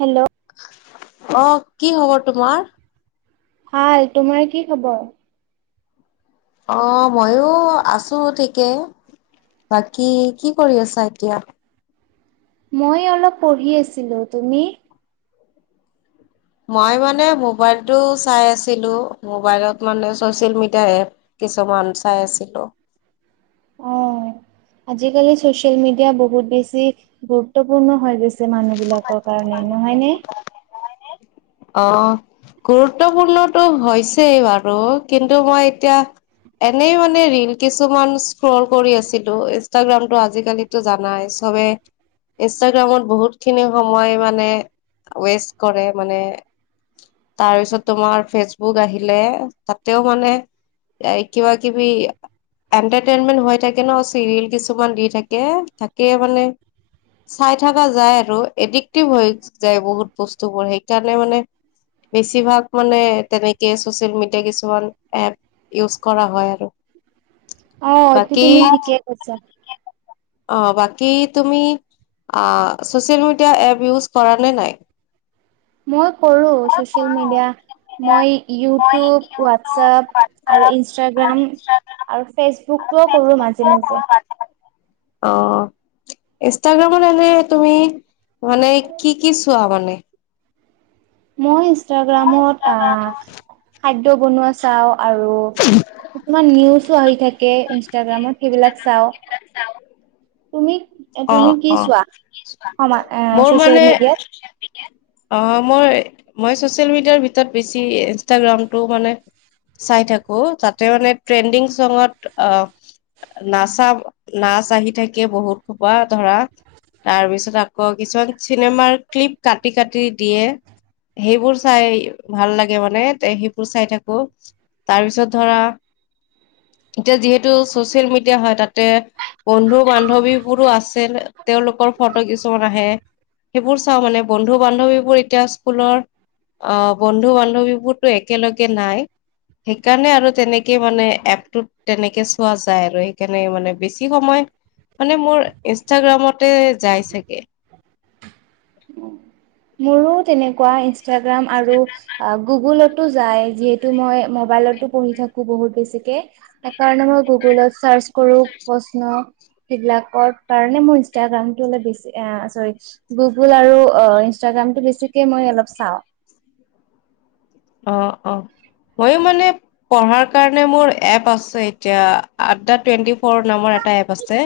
Hello অ কি হ'ব তোমাৰ ভাল তোমাৰ কি খবৰ অ ময়ো আছো ঠিকে বাকী কি কৰি আছা এতিয়া মই অলপ পঢ়ি আছিলো তুমি মই মানে মোবাইলটো চাই আছিলো মোবাইলত মানে চচিয়েল মিডিয়া এপ কিছুমান চাই আছিলো অ', [inaudible] আজিকালি চচিয়েল মিডিয়া বহুত বেছি গুৰুত্বপূৰ্ণ হৈ গৈছে মানুহ বিলাকৰ কাৰণে নহয় নে অ গুৰুত্বপূৰ্ণতো হৈছেই বাৰু কিন্তু মই এতিয়া এনেই মানে ৰীল কিছুমান স্ক্ৰল কৰি আছিলো ইনষ্টাগ্ৰামটো আজিকালি তো জানাই চবে ইনষ্টাগ্ৰামত বহুত খিনি সময় মানে ৱেষ্ট কৰে মানে তাৰপিছত তোমাৰ ফেচবুক আহিলে তাতেও মানে এই কিবা কিবি এণ্টাৰটেইনমেণ্ট হৈ থাকে ন চিৰিয়েল কিছুমান দি থাকে তাকে মানে চাই থকা যায় আৰু এডিক্টিভ হৈ যায় বহুত বস্তুবোৰ সেইকাৰণে মানে বেছিভাগ মানে তেনেকে চচিয়েল মিডিয়া কিছুমান এপ ইউজ কৰা হয় আৰু অ', এইটো বাকী, তুমি ঠিকে কৈছা অ, বাকি তুমি আ, ছচিয়েল মিডিয়া এপ ইউজ কৰা নে নাই? মই কৰো চচ ছচিয়েল মিডিয়া মই ইউটিউব, হোৱাটছপ আৰু ইনষ্টাগ্ৰাম। আৰু ফেচবুক ও কৰো মাজে- মাজে। অ, ইনষ্টাগ্ৰামত এনে তুমি। মানে কি- কি চোৱা মানে। মই ইনষ্টাগ্ৰামত, আ, খাদ্য বনোৱা চা চাওঁ আৰু কিছুমান নিউজো আহি থাকে ইনষ্টাগ্ৰামত। সেইবিলাক চাওঁ। চাও। তুমি অ তুমি কি অ চোৱা কি চোৱা সমা মোৰ চচিয়েল মানে মিডিয়াত? অ, মই- মই চচিয়েল মিডিয়াৰ ভিতৰত বেছি ইনষ্টাগ্ৰামটো মানে চাই থাকো। তাতে মানে ট্ৰেণ্ডিং চঙত অ, নাচা, নাচ আহি থাকে, বহুত হোপা ধৰা, তাৰ পিছত আকৌ কিছুমান চিনেমাৰ ক্লিপ কাটি- কাটি দিয়ে। সেইবোৰ চাই ভাল লাগে মানে তে সেইবোৰ চাই থাকো। তাৰ পিছত ধৰা এতিয়া যিহেতু, ছচিয়েল মিডিয়া হয় তাতে, বন্ধু- বান্ধৱী বোৰো আছিল। তেওঁলোকৰ ফটো কিছুমান আহে। সেইবোৰ চাওঁ মানে বন্ধু- বান্ধৱীবোৰ এতিয়া স্কুলৰ, অ, বন্ধু- বান্ধৱীবোৰ ত একেলগে নাই। সেইকাৰণে আৰু তেনেকে মানে, এপটোত তেনেকে, চোৱা যায় আৰু সেইকাৰণে মানে বেছি সময়। মানে মোৰ ইনষ্টাগ্ৰামতে যাই চাগে। মোৰো তেনেকুৱা, ইনষ্টাগ্ৰাম আৰু আ গুগলত তো যায় যিহেতু মই মোবাইলটো পঢ়ি থাকো বহুত বেছিকে। সেইকাৰণে মই গুগলত চাৰ্চ কৰো প্ৰশ্ন। সেইবিলাকৰ কাৰণে মোৰ ইনষ্টাগ্ৰামটো অল বেছি, এ চৰি গুগল আৰু অ, ইনষ্ ইনষ্টাগ্ৰামটো বেছিকে মই অলপ চাওঁ। অ- অ। মইও মানে পঢ়াৰ কাৰণে মোৰ এপ আছে এতিয়া আড্ডা টুৱেণ্টি, ফৰ নামৰ এটা এপ আছে।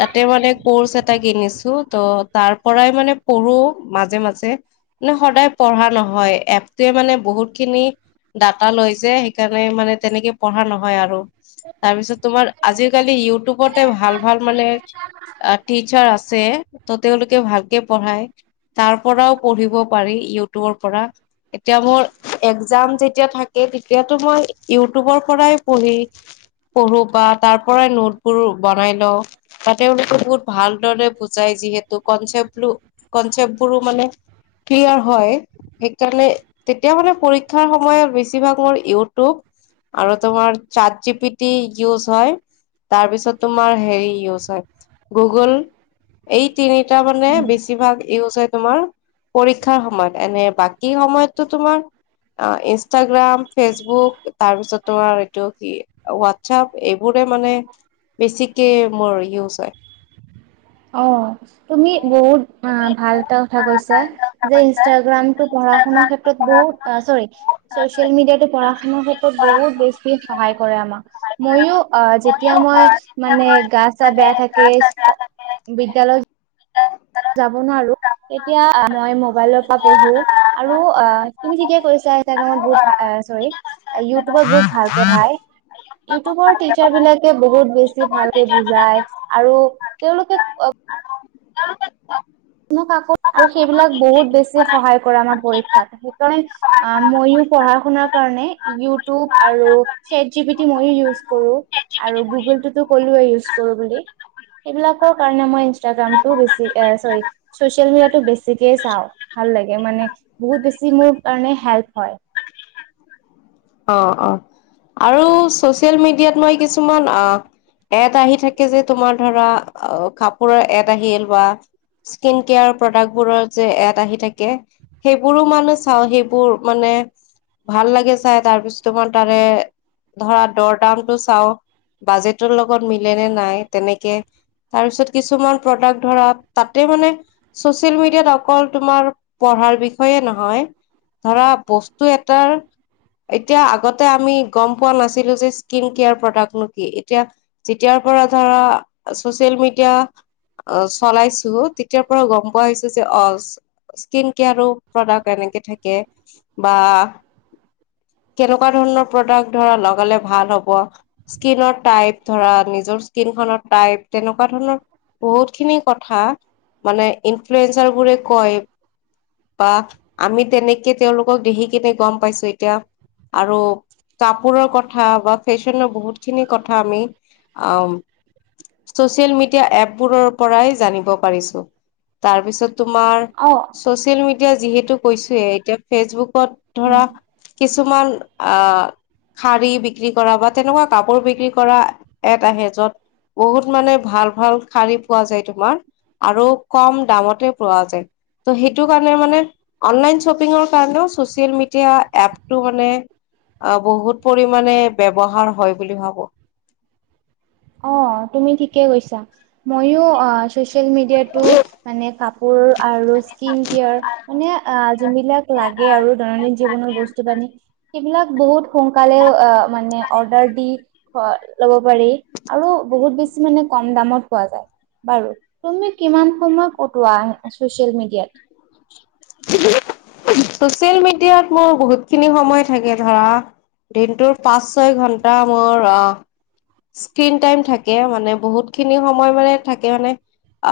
তাতে মানে কৰ্চ এটা কিনিছো ত' তাৰ পৰাই মানে, পঢ়ো মাজে-মাজে মানে সদায় পঢ়া নহয় এপটোৱে মানে বহুত, খিনি ডাটা লয় যে সেইকাৰণে মানে তেনেকে, পঢ়া নহয় আৰু। তাৰপিছত তোমাৰ আজিকালি ইউটিউবতে ভাল- ভাল মানে, এ টিচাৰ আছে। ত 'তেওঁলোকে ভাল কে পঢ়াই তাৰ পৰাও পঢ়িব পাৰি ইউটিউবৰ পৰা এতিয়া মোৰ, এক্জাম যেতিয়া থাকে তেতিয়াটো মই ইউটিউবৰ পৰাই পঢ়ি, পঢ়োঁ বা তাৰ পৰাই নোটবোৰ বনাই লওঁ। বা তেওঁলোকে বহুত ভালদৰে বুজাই যিহেতু, কনচেপ্ট- কনচেপ্ট বোৰো মানে, ক্লিয়াৰ হয় সেইকাৰণে, তেতিয়া মানে পৰীক্ষাৰ সময়ত বেছিভাগ মোৰ ইউটিউব আৰু তোমাৰ, chat G P T use হয় তাৰ পিছত তোমাৰ হেৰি ইউজ হয়, গুগল এই তিনিটা মানে বেছিভাগ ইউজ হয়, তোমাৰ পৰীক্ষাৰ সময়ত এনে বাকী সময়টো, তোমাৰ অ ইনষ্টাগ্ৰাম, ফেচবুক তাৰপিছত তোমাৰ, এইটো কি হোৱাটছপ এইবোৰে মানে বেছিকে মোৰ ইউজ হয় অ তুমি বহুত ভাল এটা কথা কৈছা যে ইনষ্টাগ্ৰাম টো পঢ়া শুনাৰ ক্ষেত্ৰত বহুত চৰি চচিয়েল মিডিয়াতো পৰা শুনাৰ ক্ষেত্ৰত বহুত বেছি সহায় কৰে আমাক মইয়ু অ যেতিয়া মই মানে গা চা বেয়া থাকে বিদ্যালয় যাব নোৱাৰো এতিয়া মই মোবাইলৰ পৰা পঢ়ো আৰু অ তুমি থিকেই কৈছা ইতাগ্ৰামত বহুত ভ চৰি ইউটিউবত বহুত ভালকে ভাই ইউটিউবৰ টিচাৰ বিলাকে বহুত বেছি ভালকে বুজায় আৰু তেওঁলোকে অ আৰু ত কে আকৌ আৰু সেইবিলাক বহুত বেছি সহায় কৰে আমাৰ পৰীক্ষাত সেইকাৰণে অ, ময়ো পঢ়া শুনাৰ কাৰণে ইউটিউব আৰু চেট জি বি টি মইো ইউজ কৰো আৰু গুগলতটো ক'লোৱে ইউজ কৰো বুলি এইবিলাকৰ কাৰণে মই ইনষ্টাগ্ৰাম টো বেছি এ চৰি চচিয়েল মিডিয়টো বেছিকে চাওঁ ভাল লাগে মানে বহুত বেছি মোৰ কাৰণে হেল্প হয় অ অ আৰু ছচিয়েল মিডিয়াত মই কিছুমান অ এড আহি থাকে যে তোমাৰ ধৰা কাপোৰৰ এড আহিল বা স্কিন কেয়াৰ প্ৰডাক্টবোৰৰ যে এড আহি থাকে সেইবোৰো মানে চাওঁ সেইবোৰ মানে ভাল লাগে চাই তাৰ পিছত তোৰ তাৰে ধৰা দৰ দাম টো চাও বাজেটৰ লগত মিলে নে নাই তেনেকে তাৰপিছত কিছুমান প্ৰডাক্ট ধৰা তাতে মানে ছচিয়েল মিডিয়াত অকল তোমাৰ পঢ়াৰ বিষয়ে নহয় ধৰা বস্তু এটাৰ এতিয়া আগতে আমি গম পোৱা নাছিলো যে স্কিন কেয়াৰ প্ৰডাক্ত নো কি এতিয়া যেতিয়াৰ পৰা ধৰা ছচিয়েল মিডিয়া অ চলাইছো তেতিয়াৰ পৰা গম পোৱা হৈছো যে অ স্কিন কেয়াৰো প্ৰডাক্ট এনেকে থাকে বা কেনেকুৱা ধৰণৰ প্ৰডাক্ট ধৰা লগালে ভাল হ'ব স্কিনৰ টাইপ ধৰা নিজৰ স্কিন খনৰ টাইপ তেনেকুৱা ধৰণৰ বহুত খিনি কথা মানে ইনফ্লুৱেঞ্জাৰ বোৰে কয় বা আমি তেনেকে তেওঁলোকক দেখি কিনে গম পাইছো এতিয়া আৰু কাপোৰৰ কথা বা ফেশ্বনৰ বহুত খিনি কথা আমি আহ ছচিয়েল মিডিয়া এপবোৰৰ পৰাই জানিব পাৰিছো তাৰপিছত তোমাৰ হয় ছচিয়েল মিডিয়া যিহেতু কৈছোয়ে এতিয়া ফেচবুকত ধৰা অ কিছুমান আহ শাৰী বিক্ৰী কৰা বা তেনেকুৱা কাপোৰ বিক্ৰী কৰা এট আহে য'ত বহুত মানে ভাল - ভাল শাৰী পোৱা যায় তোমাৰ আৰু কম দামতে পোৱা যায়। ত সেইটো কাৰণে মানে অনলাইন শ্বপিঙৰ কাৰণেও চচিয়েল মিডিয়া এপটো মানে অ বহুত পৰিমাণে ব্যৱহাৰ হয় বুলি ভাবো। অ তুমি ঠিকে কৈছা, মইও আ চচিয়েল মিডিয়াটো মানে কাপোৰ আৰু স্কিন কেয়াৰ মানে আ যোনবিলাক লাগে আৰু দৈনন্দিন জীৱনৰ বস্তু পানী সেইবিলাক বহুত সোনকালে আ মানে অৰ্ডাৰ দি হ ল'ব পাৰি। আৰু বহুত বেছি মানে কম দামত পোৱা যায়। বাৰু, তুমি কিমান সময় কটোৱা চচিয়েল মিডিয়াত? চচিয়েল মিডিয়াত মোৰ বহুতখিনি সময় থাকে ধৰা দিনটোৰ পাঁচ, ছয় ঘণ্টা মোৰ আ স্ক্ৰীন টাইম থাকে মানে বহুতখিনি সময় মানে থাকে মানে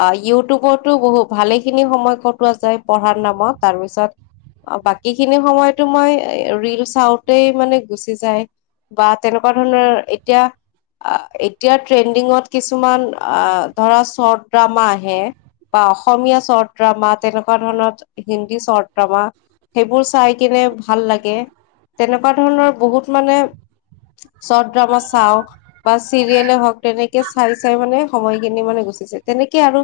আ ইউটিউবতো বহুত ভালেখিনি সময় কটোৱা যায় পঢ়াৰ নামত তাৰপিছত অ বাকীখিনি সময়তো মই এ ৰিল চাওতেই মানে গুচি যায় বা তেনেকুৱা ধৰণৰ এতিয়া আ এতিয়া ট্ৰেণ্ডিঙত কিছুমান আ ধৰা চৰ্ট ড্ৰামা আহে বা অসমীয়া চৰ্ট ড্ৰামা তেনেকুৱা ধৰণৰ হিন্দী চৰ্ট ড্ৰামা সেইবোৰ চাই কিনে ভাল লাগে তেনেকুৱা ধৰণৰ বহুত মানে চৰ্ট ড্ৰামা চাও বা চিৰিয়েলে হওক তেনেকে চাই চাই মানে সময়খিনি মানে গুছি যায় তেনেকে আৰু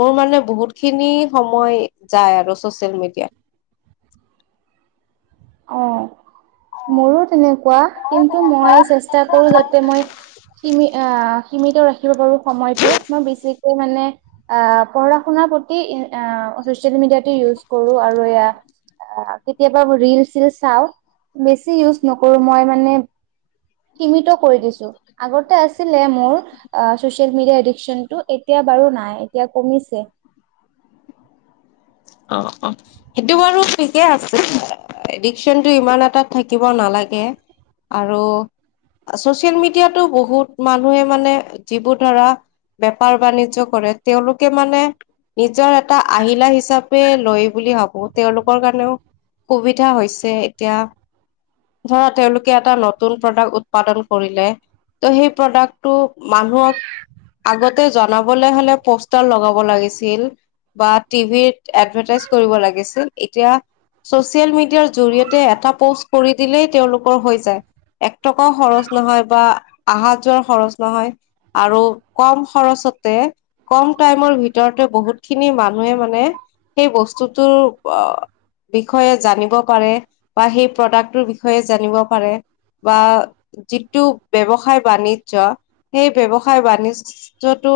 মোৰ মানে বহুতখিনি সময় যায় আৰু ছচিয়েল মিডিয়াত। অ মোৰো তেনে কুৱা কিন্তু মই চেষ্টা কৰো যাতে মই সিমি আ সীমিত ৰাখ খিব পাৰোঁ সময়টো, মই বেছিকৈ মানে আহ পঢ়া - শুনাৰ প্ৰতি ই আ ছচিয়েল মিডিয়াটো ইউজ কৰো আৰু এয়া অ কেতিয়াবা ৰিল চিল চাও, বেছি ইউজ নকৰো মই মানে সীমিত কৰি দিছো আগতে আছিলে মোৰ অ ছচিয়েল মিডিয়া এডিকচনটো এতিয়া বাৰু নাই এতিয়া কমিছে। অ অ। সেইটো বাৰু ঠিকে আছে, এ এডিকচনটো ইমান এটাত থাকিব নালাগে। আৰু ছচিয়েল মিডিয়াতো বহুত মানুহে মানে যিবোৰ ধৰা বেপাৰ - বাণিজ্য কৰে, তেওঁলোকে মানে নিজৰ এটা আহিলা হিচাপ পে লৈ বুলি ভাবো তেওঁলোকৰ কাৰণেও সুবিধা হৈছে এতিয়া ধৰা তেওঁলোকে এটা নতুন প্ৰডাক্ট উৎপাদন কৰিলে ত' সেই প্ৰডাক্টটো মানুহক আগতে জনাবলৈ হ'লে প'ষ্টাৰ লগাব লাগিছিল বা টিভিত এডভাটাইজ কৰিব লাগিছিল এতিয়া ছচিয়েল মিডিয়াৰ জৰি়য়তে এটা পোষ্ট কৰি দিলেই তেওঁলোকৰ হৈ যায়। এক টকাও খৰচ নহয় বা আহা যোৱাৰ খৰচ নহয়। আৰু কম খৰচতে কম টাইমৰ ভিতৰতে বহুতখিনি মানুহে মানে সেই বস্তুটোৰ আহ বিষয়ে জানিব পাৰে বা সেই প্ৰডাক্টটোৰ বিষয়ে জানিব পাৰে বা যিটো ব্যয়ৱসায় বাণিজ্য সেই ব্যৱসায় বাণিজ্য তৃতীয়টো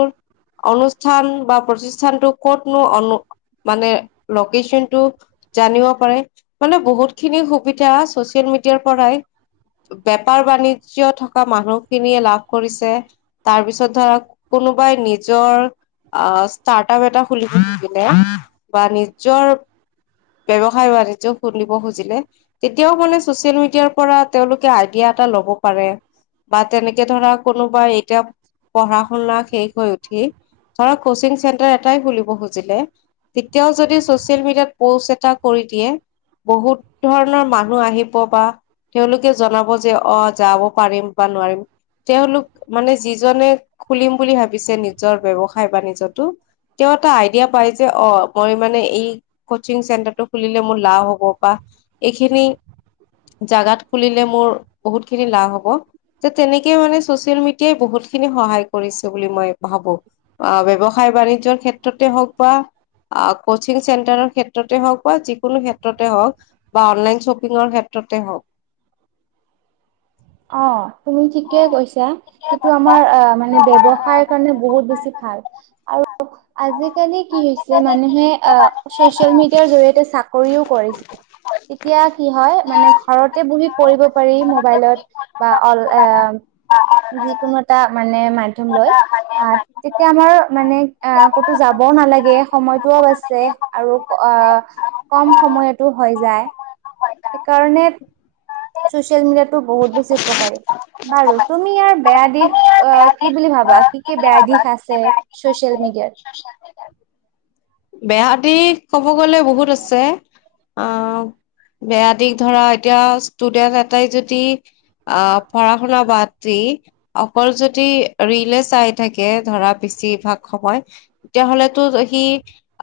অনুষ্ঠান বা প্ৰতিষ্ঠানটো কতনো অনু মানে লোকেশচন টো জানিব পাৰে মানে বহুত খিনি সুবিধা চচিয়েল মিডিয়াৰ পৰাই- বেপাৰ বাণিজ্যয় থকা মানুহখিনিয়ে লাভ কৰিছে। তাৰ পিছত ধৰ কোনোবাই নিজৰ ষ্টাৰ্ট আপ এটা খুলিব। খুলে বা নিজৰ। ব্যৱসায় বাণিজ্য খুলিব খোজিলে তেতিয়াও মানে চচিয়েল মিডিয়াৰ পৰা তেওঁলোকে আইডিয়া এটা ল'ব পাৰে। বা তেনেকে ধৰা কোনোবা এতিয়া পঢ়া শুনা শেষ হৈ উঠি ধৰক কচিং চেণ্টাৰ এটাই খুলিব খুজিলে? তেতিয়াও যদি ছচিয়েল মিডিয়াত প'ষ্ট এটা কৰি দিয়ে। বহুত ধৰণৰ মানুহ আহিব বা- তেওঁলোকে জনাব যে অঁ যাব পাৰিম বা নোৱাৰিম। তেওঁলোক মানে যিজনে খুলিম বুলি ভাবিছে নিজৰ ব্যৱসায় বাণিজ্যতো। তেওঁ এটা আইডিয়া পায় যে অঁ মই মানে এই কচিং চেণ্টাৰটো খুলিলে মোৰ লাভ হ'ব বা এইখিনি- জাগাত খুলিলে মোৰ বহুত খিনি লাভ হ'ব। তে তেনেকে মানে চচিয়েল মিডিয়াই বহুত খিনি সহায় কৰিছে বুলি মই ভাবো। অঁ ব্যৱসায় বাণিজ্যৰ ক্ষেত্ৰতে হওঁক বা কচিং চেণ্টাৰৰ- ক্ষেত্ৰতে হওঁক বা যিকোনো ক্ষেত্ৰতে হওঁক বা অনলাইন শ্বপিঙৰ ক্ষেত্ৰতে হওঁক। অঁ! তুমি ঠিকে কৈছা সেইটো আমাৰ অঁ মানে ব্যৱসায় কাৰণে বহুত বেছি ভাল। আৰু। আজিকালি কি হৈছে মানুহে অঁ ছচিয়েল মিডিয়াৰ জৰিয়তে চাকৰিও কৰিছে। এতিয়া কি হয় মানে ঘৰতে বহি পঢ়িব পাৰি মোবাইলত। বা অল এ যিকোনো এটা মানে মাধ্যম লৈয় আহ তিক এতিয়া আমাৰ মানে আহ ক'তো যাবও নালাগে সময়তটোও বাচছে আৰু আহ কম সময়তো হৈ যায়। সেইকাৰণে ছচিয়েল মিডিয়াতটো বহুত বেছি উপকাৰী। বাৰু তুমি ইয়াৰ বেয়া দিশ অ কি বুলি ভাবা কি? কি বেয়া দিশ আছে ছ'চিয়েল মিডিয়াত। বেয়া দিখ কব গ'লে বহুত আছে। আহ বেয়া দিখ ধৰা এতিয়া ষ্টুডেন্ট এটাই যদি আহ পঢ়া শুনা বাদ দি অকল যদি- ৰিলে চাই থাকে ধৰা বেছিভাগ সময় তেতিয়াহলেতো সি?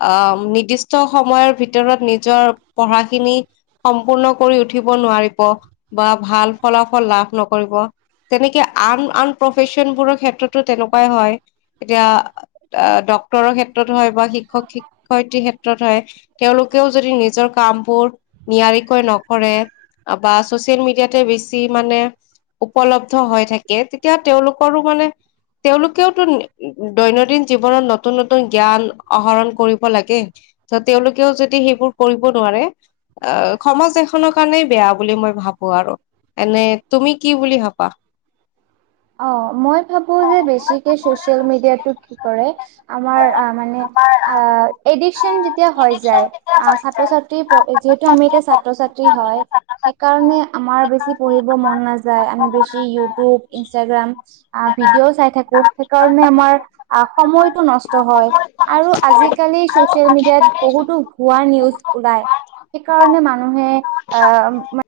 আহ নিৰ্দিষ্ট সময়ৰ ভিতৰত নিজৰ পঢ়াখিনি সম্পূৰ্ণ কৰি উঠিব নোৱাৰিব বা ভাল ফলাফল লাভ নকৰিব। তেনেকে আন আন প্ৰফেশচনবোৰৰ ক্ষেত্ৰতো তেনেকুৱাই হয় এতিয়া। অঁ ডক্তৰৰ ক্ষেত্ৰত হয়ঁ বা শিক্ষক শিক্ষয়িত্ৰী ক্ষেত্ৰত হয়ঁ। তেওঁলোকেও যদি নিজৰ কামবোৰ নিয়াৰিকৈ নকৰে। বা ছচিয়েল মিডিয়াতে বেছি মানে উপলব্ধ হৈ থাকে তেতিয়া তেওঁলোকৰো মানে- তেওঁলোকেওতো দৈনন্দিন জীৱনত নতুন নতুন জ্ঞান আহৰণ কৰিব লাগে। ত তেওঁলোকেও যদি সেইবোৰ কৰিব নোৱাৰে? আ সমাজ এখনৰ কাৰণেই বেয়া বুলি মই ভাবো আৰু এনে তুমি কি বুলি ভাবা অ মই ভাবো যে বেছিকে চচিয়েল মিডিয়াটো কি কৰে আমাৰ মানে আ এডিকচন যেতিয়া হৈ যায় আ ছাত্ৰ ছাত্ৰী যিহেতু আমাৰ এতিয়া ছাত্ৰ ছাত্ৰী হয় সেইকাৰণে আমাৰ বেছি পঢ়িব মন নাযায় আমি বেছি ইউটিউব ইনষ্টাগ্ৰাম ভিডিঅ' চাই থাকো সেই কাৰণে আমাৰ সময়টো নষ্ট হয় আৰু আজিকালি ছচিয়েল মিডিয়াত বহুতো ভুৱা নিউজ ওলায় সেইকাৰণে মানুহে আ